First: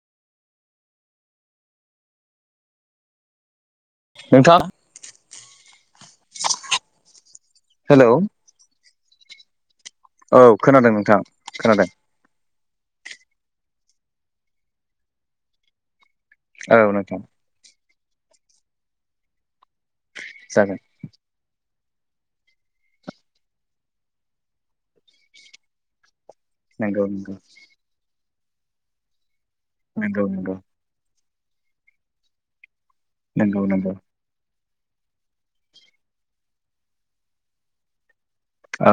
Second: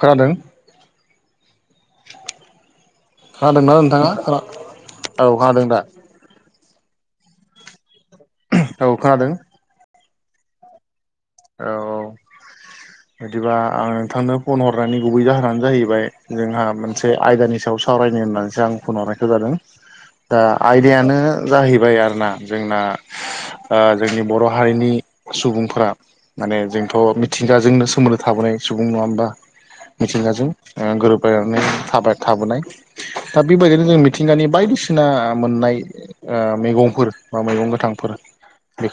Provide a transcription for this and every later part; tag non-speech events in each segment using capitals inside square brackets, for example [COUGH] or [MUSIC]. खोनादों खोनादोंना नोंथाङा औ खोनादों दा हेल' औ खोनादों औ खोनादों नोंथां खोनादों औ बिदिबा आं नोंथांनो फन हरनायनि गुबै जाहोनानो जाहैबाय जोंहा औ मोनसे नोंथां आयदानि सायाव सावरायनो होननानैसो आं फन हरनाय जादों दा जागोन आयदायानो जाहैबाय आरोना जोंना जोंनि बर' हारिनि सुबुंफोरा माने नंगौ जोंथ' मिथिंगाजोंनो सोमोन्दो थाबोनाय सुबुं नङा होमबा नंगौ मिथिंगाजों नंगौ ओ गोरोबलायनानै थाबाय थाबोनाय नंगौ दा बेबायदिनो नंगौ जोंनि मिथिंगानि बायदिसिना मोननाय मैगंफोर बा मैगं गोथांफोर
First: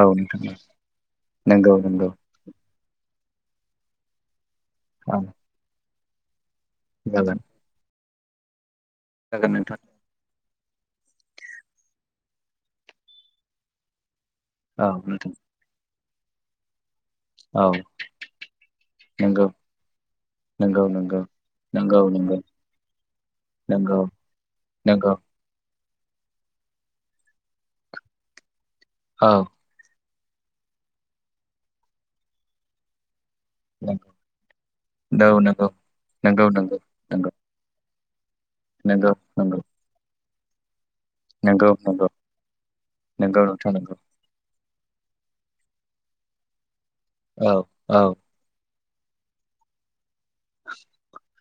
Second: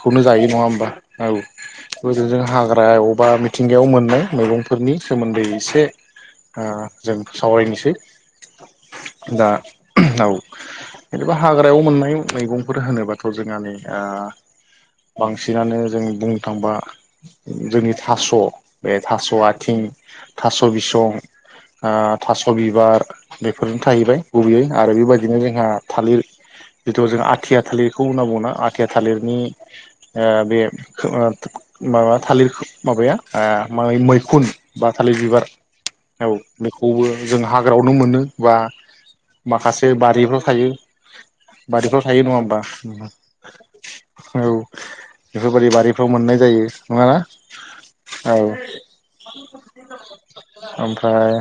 औ नोंथां जायो नङा होमबा औ। नंगौ नंगौ जों हाग्रा बबावबा मिथिंगायाव मोननाय मैगंफोरनि औ सोमोन्दै एसे दा जों जागोन सावरायनोसै दा जागोन नोंथां औ जेनेबा हाग्रायाव मोननाय मैगंफोर होनोबाथ' जोंहा नै ओ औ नोंथां दानो जों बुंनो थांबा औ जोंनि थास' बे थास' नंगौ आथिं थास' नंगौ बिसं नंगौ ओ नंगौ नंगौ थास' बिबार बेफोरनो नंगौ थाहैबाय गुबैयै आरो नंगौ बेबायदिनो जोंहा थालिर जिथु जों आथिया थालिरखौ होनना बुङोना आथिया औ थालिरनि बे माबा थालिरखो माबाया ओ मो नंगौ मैखुन बा थालिर औ बिबार औ नंगौ नंगौ बेखौबो नंगौ जोंहा हाग्रायावनो मोनो बा नंगौ माखासे बारिफ्राव थायो। नंगौ नंगौ बारिफ्राव थायो नङा होनबा उम नंगौ नोंथां नंगौ औ बेफोरबायदि बारिफ्राव मोननाय जायो नङाना। औ ओमफ्राय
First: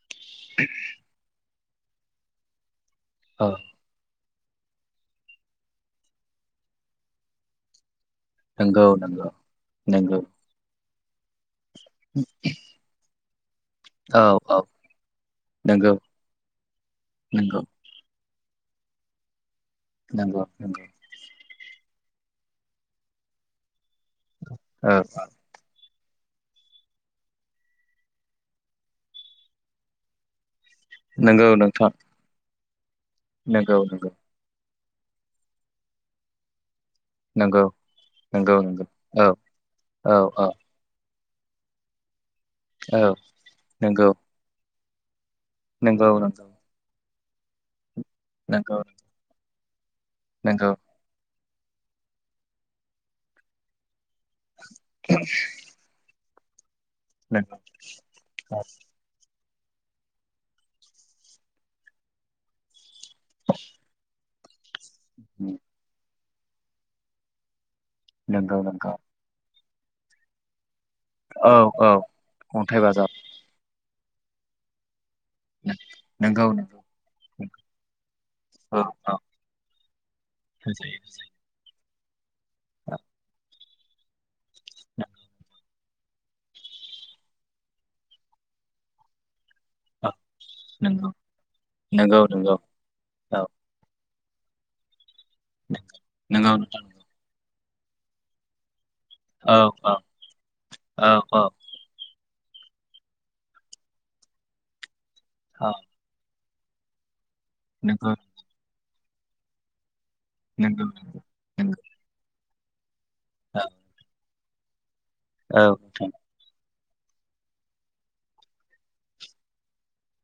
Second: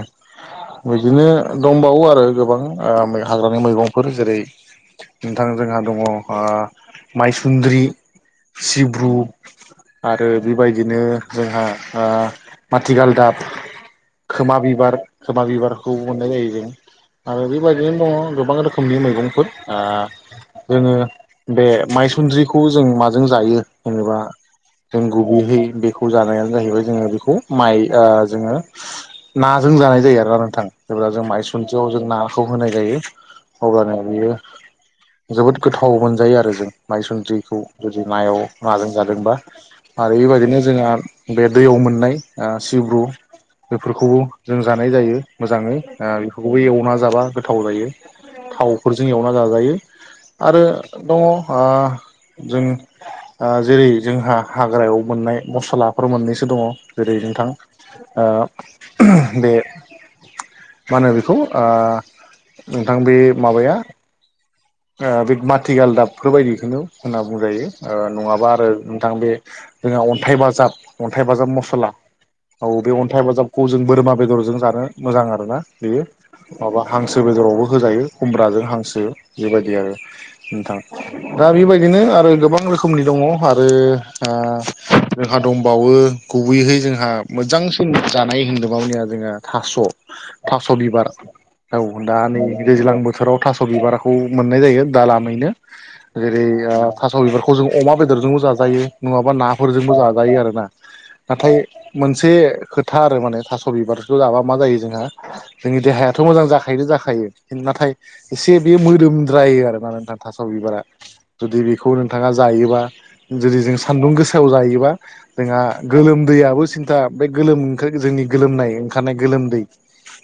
बिदिनो दंबावो आरो गोबां औ हाग्रानि मैगंफोर जेरै नोंथां जोंहा दङ माइसुन्द्रि नोंगौ सिब्रु नोंगौ आरो बेबायदिनो जोंहा माथि गालदाब औ खोमा औ बिबार खोमा बिबारखौ नंगौ मोननाय जायो जों आरो नंगौ बेबायदि बिदिनो दङ गोबां रोखोमनि मैगंफोर नंगौ जोङो नंगौ बे मायसुन्द्रिखौ जों माजों जायो जेनेबा जों औ गुबैहै बेखौ जानायानो जाहैबाय जोङो बेखौ माइ जोङो नाजों जानाय जायो आरोना नोंथां। जेब्ला जों नंगौ नोंथां माइसुद्रियाव जों नाखौ होनाय जायो नंगौ हगानाया नंगौ बियो जोबोद गोथाव मोनजायो आरो जों माइसुन्द्रिखौ नंगौ जुदि नायाव नंगौ नंगौ नाजों औ जादोंबा। औ आरो औ बेबायदिनो जोंहा बे दैयाव मोननाय सिब्रु औ नंगौ बेफोरखौबो जों जानाय जायो मोजाङै नंगौ नंगौ बेफोरखौबो एवना जाबा गोथाव जायो। नंगौ थावफोरजों एवना जाजायो आरो नंगौ दङ जों जेरै जोंहा हाग्रायाव मोननाय मस्लाफोर मोननैसो दङ जेरै नोंथां नंगौ ओ बे मा होनो बेखौ ओ नोंथां बे माबाया बे थारैनो, माथिगाल दाबफोर बायदिखौनो होनना बुंजायो नङाबा नंगौ आरो नंगौ नोंथां बे जोंहा अन्थाइ बाजाब अन्थाइ बाजाब औ मसला औ औ बे अन्थाइ बाजाब खौ जों बोरमा बेदरजों जानो मोजां आरो आरोना बेयो नंगौ नंगौ माबा हांसो बेदरावबो होजायो खुमब्राजों औ हांसो। औ बेबायदि आरो नोंथां होजायो होजायो दा बेबायदिनो आरो गोबां रोखोमनि दङ आरो आरो जोंहा दंबावो गुबैहै जोंहा मोजां सिन जानाय हिन्दोबावनिया जोंहा थास' थ औ थास' नंगौ बिबार औ दा नंगौ नै नंगौ दैज्लां बोथोराव औ थास' बिबारा खौ मोननाय जायो दालामैनो जेरै नंगौ नोंथां नंगौ थास' बिबारखौ जों अमा बेदरजोंबो जाजायो। नङाबा औ नाफोरजोंबो औ जाजायो आर ना औ औ नाथाय मोनसे खोथा आरो माने थास' बिबारखौ जाबा मा जायो जोंहा औ जोंनि देहाया थ' मोजां जाखायोनो जाखायो नाथाय नंगौ एसे बेयो मोदोमद्रायो आरोना नोंथां। थास' बिबारा नंगौ नंगौ जुदि नंगौ बेखौ नोंथाङा जायोबा जुदि औ जों सान्दुं गोसा सिथायाव जायोबा औ जोंहा नोंथां गोलोमदैयाबो सिन्था बे गोलोम ओंखार जोंनि गोलोमनाय ओंखारनाय गोलोमदै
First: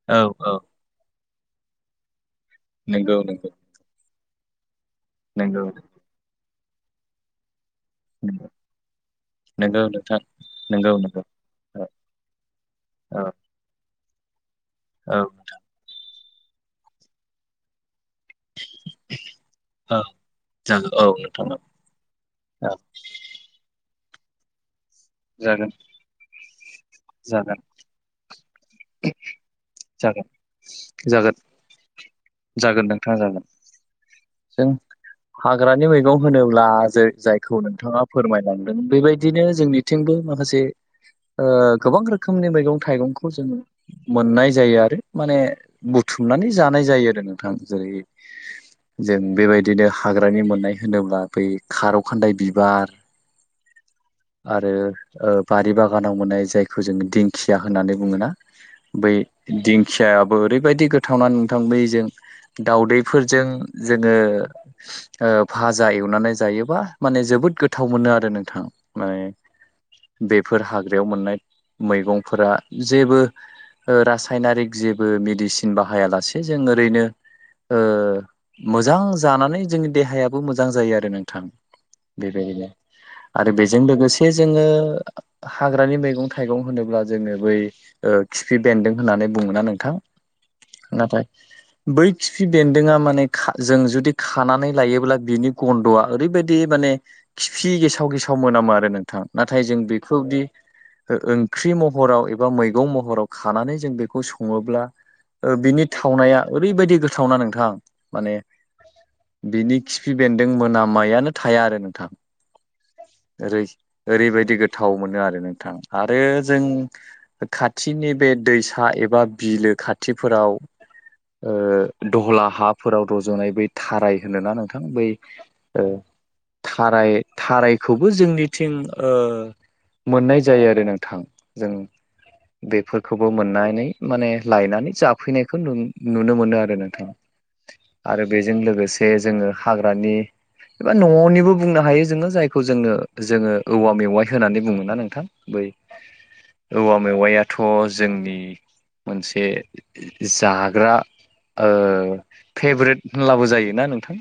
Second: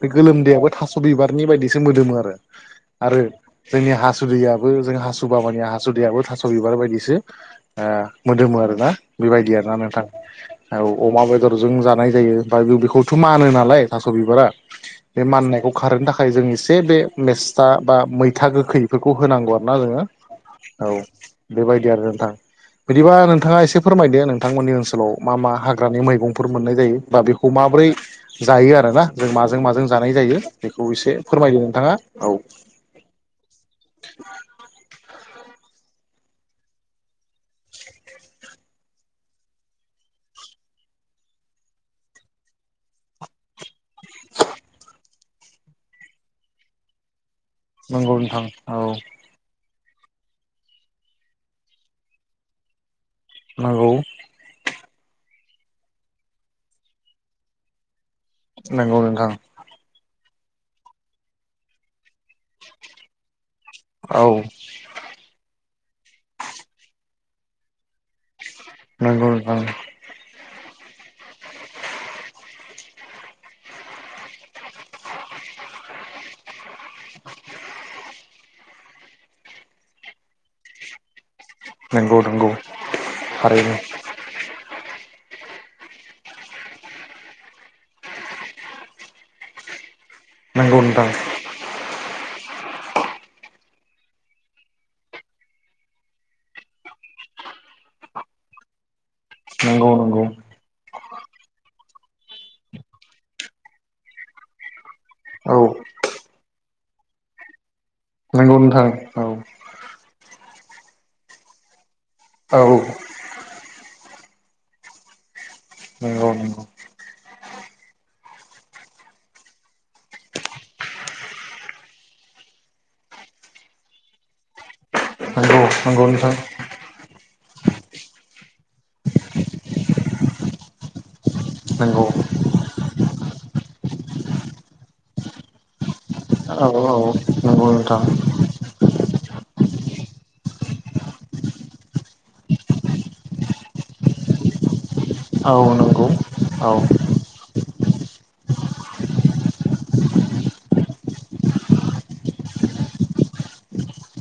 बे औ औ गोलोमदैयाबो थास बिबारनि बायदिसो मोदोमो आरो। नंगौ आरो नंगौ जोंनि हासुदैयाबो जों हासु बाबानि नंगौ हासुदैयाबो थास' बिबार बायदिसो नंगौ ओ-मोदोमो आर ना बेबायदि आर ना नोंथां। औ नंगौ नंगौ अमा बेदरजों औ जानाय जायो बफ्राय बे बेखौथ' औ मानो नालाय। थास' बिबारा बे औ माननायखौ खारहोनो थाखाय जों एसे बे मेस्था बा मै था गोखैफोरखौ होनांगौ आरो ना जोङो औ जागोन औ नोंथां बेबायद दि आरो नोंथां औ। बिदिबा नोंथाङा एसे फोरमायदो नोंथांमोननि ओनसोलाव। मा मा जागोन हाग्रानि मैगंफोर मोननाय जायो बा बेखौ जागोन माबोरै जायो आरो। आरोना जों माजों माजों जानाय जागोन जायो बेखौ एसे जागोन फोरमायदो नोंथाङा। औ जागोन नोंथां जागोन जों हाग्रानि मैगं होनोब्ला ज-जायखौ नोंथाङा फोरमायलांदों बेबायदिनो जोंनि थिंबो माखासे गोबां ओ-रोखोमनि मैगं थाइगंखौ जों मोननाय जायो आरो माने बुथुमनानै जानाय जायो आरो नों। थां जेरै नंगौ नोंथां औ जों बेबायदि। बिदिनो हाग्रानि मोननाय होनोब्ला बै खार' खान्दाय बिबार। नांगौ। आरो ओ बारि बागानाव मोननाय जायखौ जोङो दिंखिया होननानै बुङोना। नंगौ बै नोंथां दिंखियाबो ओरैबायदि गोथावनानै नोंथां बैजों। दाउदैफोरजों जोङो औ ओ-भाजा एवनानै जायोबा माने जोबोद गोथाव मोनो आरो नोंथां। माने नंगौ नोंथां बेफोर हाग्रायाव मोननाय मैगंफोरा जेबो रासायनारिक जेबो मेडिसिन बाहायालासे जों ओरैनो। ओ-मोजां जानानै जोंनि देहायाबो मोजां जायो आरो नों। थां नंगौ नंगौ बेबायदिनो आरो थारैनो बेजों लोगोसे जे जोङो हाग्रानि मैगं थाइगं होनोब्ला जोङो बै ओ- खिफि बेन्दों होननानै बुङो ना नोंथां नंगौ नाथाय। [INAUDIBLE] बै खिफि बेन्दोंआ माने खा जों जुदि खानानै लायोब्ला बिनि गन्द'आ ओरैबायदि माने खिफि गेसाव गेसाव मोनामो आरो नोंथां। नाथाय जों नंगौ नंगौ बेखौदि ओ-ओंख्रि महराव एबा मै मैगं महराव खानानै जों बेखौ सङोब्ला औ ओ-बिनि थावनाया ओरैबायदि गोथावना नोंथां। माने नोंगौ नोंथां औ बिनि खिफि बेन्दों मोनामनायानो थाया आरो नोंथां। औ ओरै ओरैबायदि गोथाव मोनो आरो नोंथां आरो नंगौ नंगौ जों। खाथिनि बे दैसा एबा बिलो खाथिफोराव। ओ-दहला हाफोराव रज'नाय बै थाराय होनोना नोंथां बै औ ओ नंगौ नोंथां थाराय थारायखौबो जोंनिथिं ओ मोननाय जायो आरो नोंथां। जों नंगौ बेफोरखौबो मोननानै माने लायनानै जाफैनायखौ नुनो नुनो मोनो आरो औ नोंथां औ नंगौ नोंथां आरो बेजों लोगोसे जोङो हाग्रानि। एबा न'निबो बुंनो हायो जोङो जायखौ जोङो जोङो औवा मेवाइ होननानै बुङोना नों औ नंगौ औ औवा मेवायथ' जोंनि मोनसे जाग्रा ओ फेभ्रेट होनब्लाबो जायोना नोंथां।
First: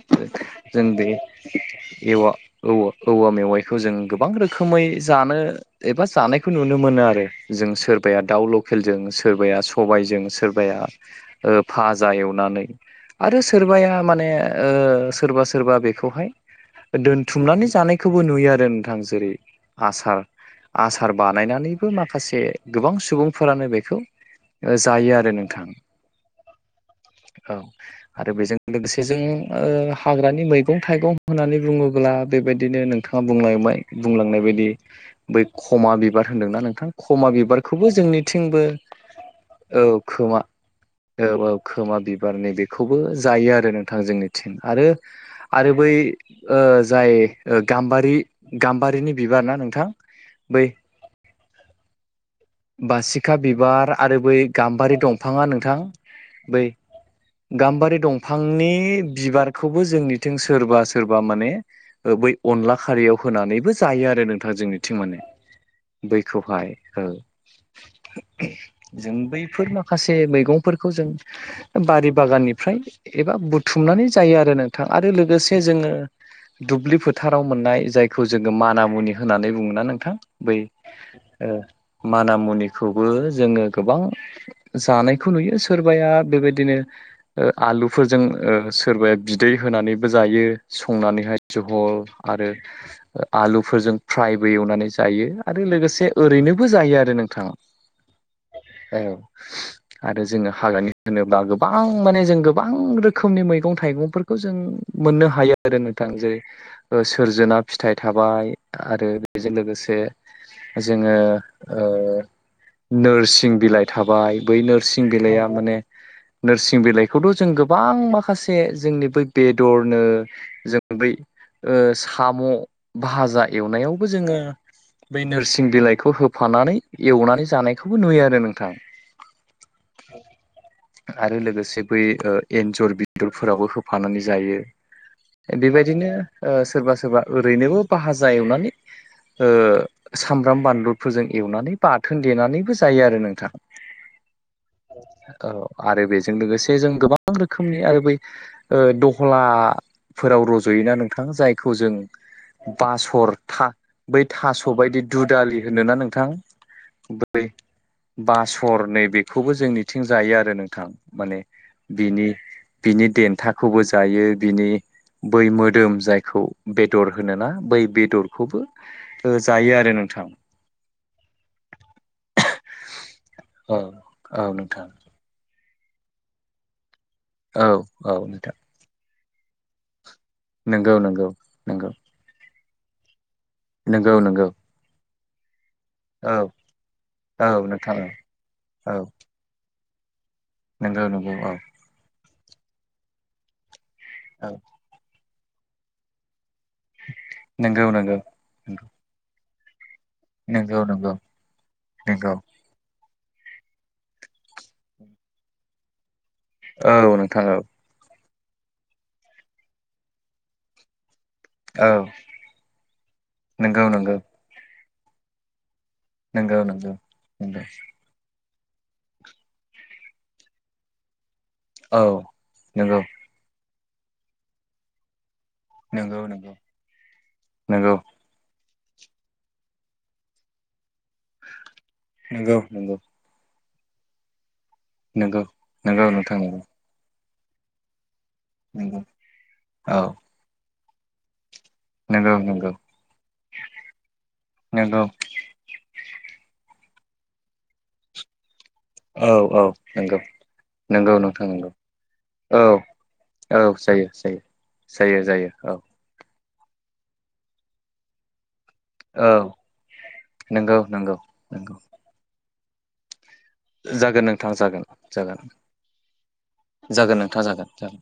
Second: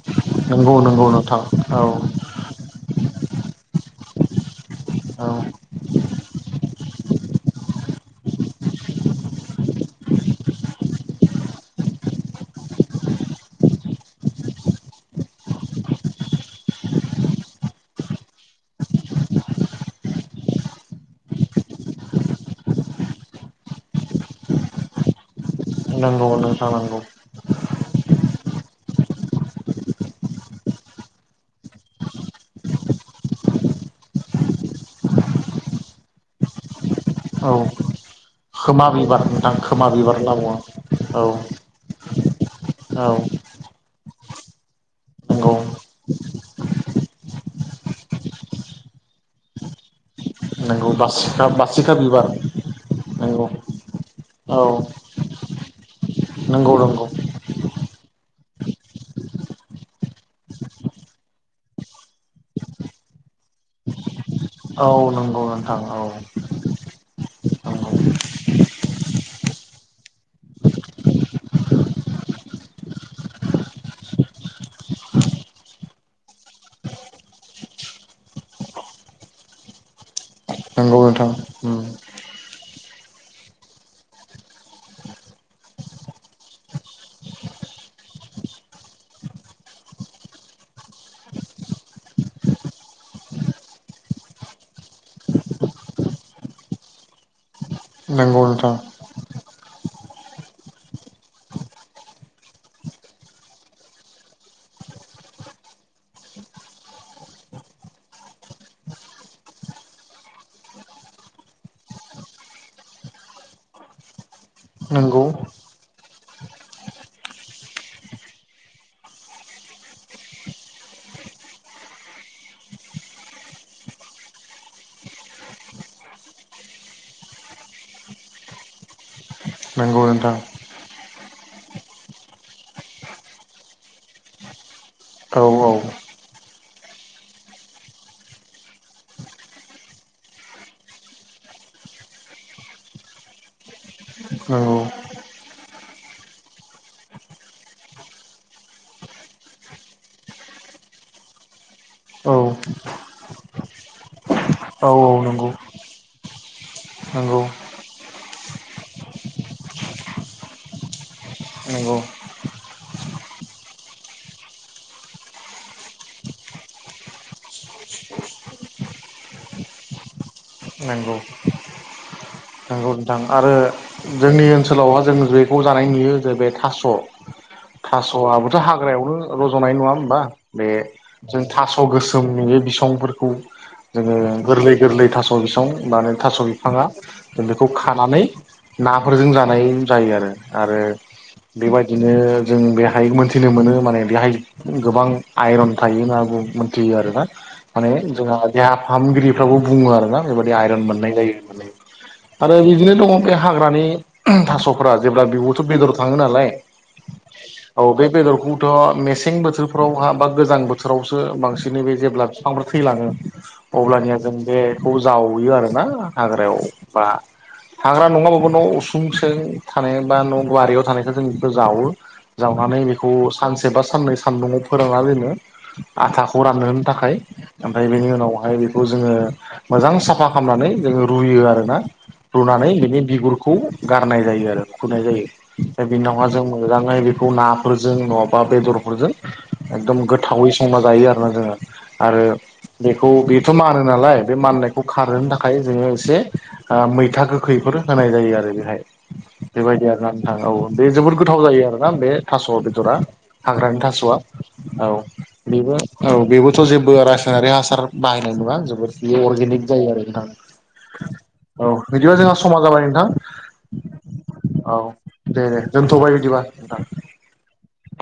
नंगौ जों नंगौ बे नोंथां औ एवा औ औवा मेवाइखौ जों गोबां रोखोमै औ जानो एबा जानायखौ नुनो मोनो आरो। जों सोरबाया दाउ लकेलजों सोरबाया सबायाइजों सोरबाया ओ भाजा एवनानै आरो सोरबाया माने ओ सोरबा सोरबा बेखौहाय दोनथुमनानै जानायखौबो नुयो आरो नोंथां जेरै आसार। आसार बानायनानैबो मा माखासे गोबां सुबुंफोरानो बेखौ जायो आरो नोंथां। अ नोंथां नंगौ औ आरो बेजों लोगोसे जों ओ हाग्रानि मैगं थाइगं होननानै बुङोब्ला बेबायदिनो नों थाङा बुंलांबाय बुंलांनाय बायदि बै खमा बिबार होनदोंना नोंथां। खमा औ बिबारखौबो जोंनि थिंबो खोमा बिबार नोंथां औ बिबार होनना खोमा बुङो औ औ खोमा बिबारनि बेखौ खौबो औ जायो आरो नोंथां जोंनि थिं आरो नंगौ आरो बै ओ जाय गाम्बारि गाम्बारिनि बिबार ना नोंथां बै औ बसिखा बसिखा बिबार बासिखा नंगौ बिबार आरो बै औ गाम्बारि दंफाङा नोंथां बै नंगौ नंगौ गाम्बारि दंफांनि बिबारखौबो जोंनिथिं सोरबा सोरबा माने ओ बै अनला खारियाव होनानैबो जायो आरो नों थां औ जोंनिथिं माने नंगौ नोंथां औ बैखौहाय नंगौ जों बैफोर माखासे मैगंफोरखौ जों बारि बागाननिफ्राय एबा बुथुमनानै जायो आरो नोंथां आरो लोगोसे जोंङो दुब्लि फोथाराव मोननाय जायखौ जोंङो माना मुनि होननानै बुङो ना नोंथां बै नंगौ नोंथां ओ माना मुनिखौबो जोंङो गोबां जानायखौ नुयो सोरबाया बेबायदिनो आलुफोरजों सोरबाया बिदै होनानैबो जायो संनानैहाय जहल आरो आलुफोरजों फ्रायबो एवनानै जायो आरो लोगोसे ओरैनो बो जायो आरो नोंथां औ नोंथां औ आरो जोंङो हाग्रानि होनोब्ला गोबां माने जों गोबां रोखोमनि मैगं थाइगंफोरखौ खौ जों मोननो हायो आरो नोंथां जेरै सोरजोना फिथाइ थाबाय आरो बेजों लोगोसे जोंङो नोरसिं बिलाइ थाबाय बै नोरसिं नंगौ बिलाइया माने नोरसिं बिलाइखौथ' जों गोबां माखासे जोंनि बै बेदरनो जों बै साम' भाजा एवनायावबो जोंङो बै नोरसिं बिलाइखौ हो फानानै एवनानै जानायखौबो नुयो आरो नोंथां। औ नोंथां आरो लोगोसे बै एन्जर बेदरफोरावबो होफानानै जायो। औ औ बेबायदिनो सोरबा सोरबा ओरैनोबो भाजा एवनानै ओ सामब्राम बानलु फोरोजों एवनानै बाथोन देनानैबो जायो आरो नोंथां। नंगौ औ आरो बेजों लोगोसे जों गोबां रोखोमनि आरो बै ओ दहलाफोराव रज'योना नोंथां जायखौ जों औ बासर था बै थास' औ बायदि औ नंगौ दुदालि होनोना नोंथां नंगौ बै बासर नै बेखौबो जोंनिथिं जायो आरो नोंथां माने नंगौ बिनि बिनि देन्थाखौबो जायो बिनि बै मोदोम जायखौ बेदर होनोना बै बेदरखौबो जायो आरो नोंथां नंगौ नंगौ आरो औ जोंनि नोंथां ओनसोलावहा जों बेखौ जानाय नुयो जे बे थास' औ नोंथां थास'आबोथ' हाग्रायावनो रज'नाय नङा हबा बे नंगौ नंगौ जों थास' नंगौ गोसो नि बिसंफोरखौ नंगौ जोंओ नंगौ गोरलै गोरै थास' बिसां मान औ थास' बिफाङा औ खौ नोंथां खानानै औ नाफोरजों जानाय जायो आरो आरो नंगौ नंगौ औ बेबायदि बिदिनो जों बेहाय मोनथिनो मोनो माने बेहाय औ गोबां आइरन थायो होन बुं यो आरो ना माने नंगौ नंगौ जोंहा देहा फाहामगिरिफ्राबो बुङो आरो ना नंगौ नंगौ नंगौ आरो बिदिनो दङ बे हाग्रानि थास'फोरा जेब्ला बिबुथ' बेदर थाङो नालाय औ नोंथांऔ औ बे बेदरखौथ' मेसें बोथोरफ्रावहा बा गोजां बोथोरावसो बांसिन बिदिनो औ बे जेब्ला बिफांफोर थैलाङो नंगौ अब्लानिया नंगौ जों बेखौ जावयो आर ना हाग्रायाव नंगौ नंगौ बा नंगौ हाग्रा नङाबाबो न' उसुं सजों थानाय बा न' बारियाव थानायखौ जों बे जावो औ जावनानै नंगौ बेखौ सानसे बा साननै सानदुंङाव फोरानना दोनो नंगौ आथाखौ नंगौ राननो होनो थाखाय ओमफ्राय नंगौ बेनि उनावहाय बे खौ जोङो मोजां साफा खालामनानै जोङो रुयो आर ना नंगौ रुनानै नंगौ बिनि बिगुरखौ गारनाय जायो आरो। खुनाय जायो नंगौ दा नंगौ बिनावहा नोंथां जों नंगौ मोजाङै बेखौ नाफोरजों न' बा नंगौ बेदरफोरजों एकदम औ गोथावै संना जायो आरोना जोङो आरो नंगौ नंगौ बेखौ बेथ' मानो नालाय बे माननायखौ नंगौ खारहोनो थाखाय जोङो एसे मैथा गोखैफोर होनाय जायो आरो बेहाय औ औ बेबायदि आर ना नंगौ नोंथां औ बे जोबोद नंगौ गोथाव नोंथां जायो नंगौ आरो ना बे थास' औ बेदरा औ हाग्रानि जायो थास'आ जायो औ जायो जायो बेबो औ बेबोथ' जेबो रासायनारि हासार बाहायनाय नङा जोबोद बेयो अर्गेनिक जायो आरो नोंथां नोंगौ नंगौ औ नंगौ बिदिबा जोंहा समा जाबाय जागोन नोंथां नोंथां औ जागोन जागोन दे दे दोनथ'बाय बिदिबा नोंथां जागोन नोंथां जागोन जागोन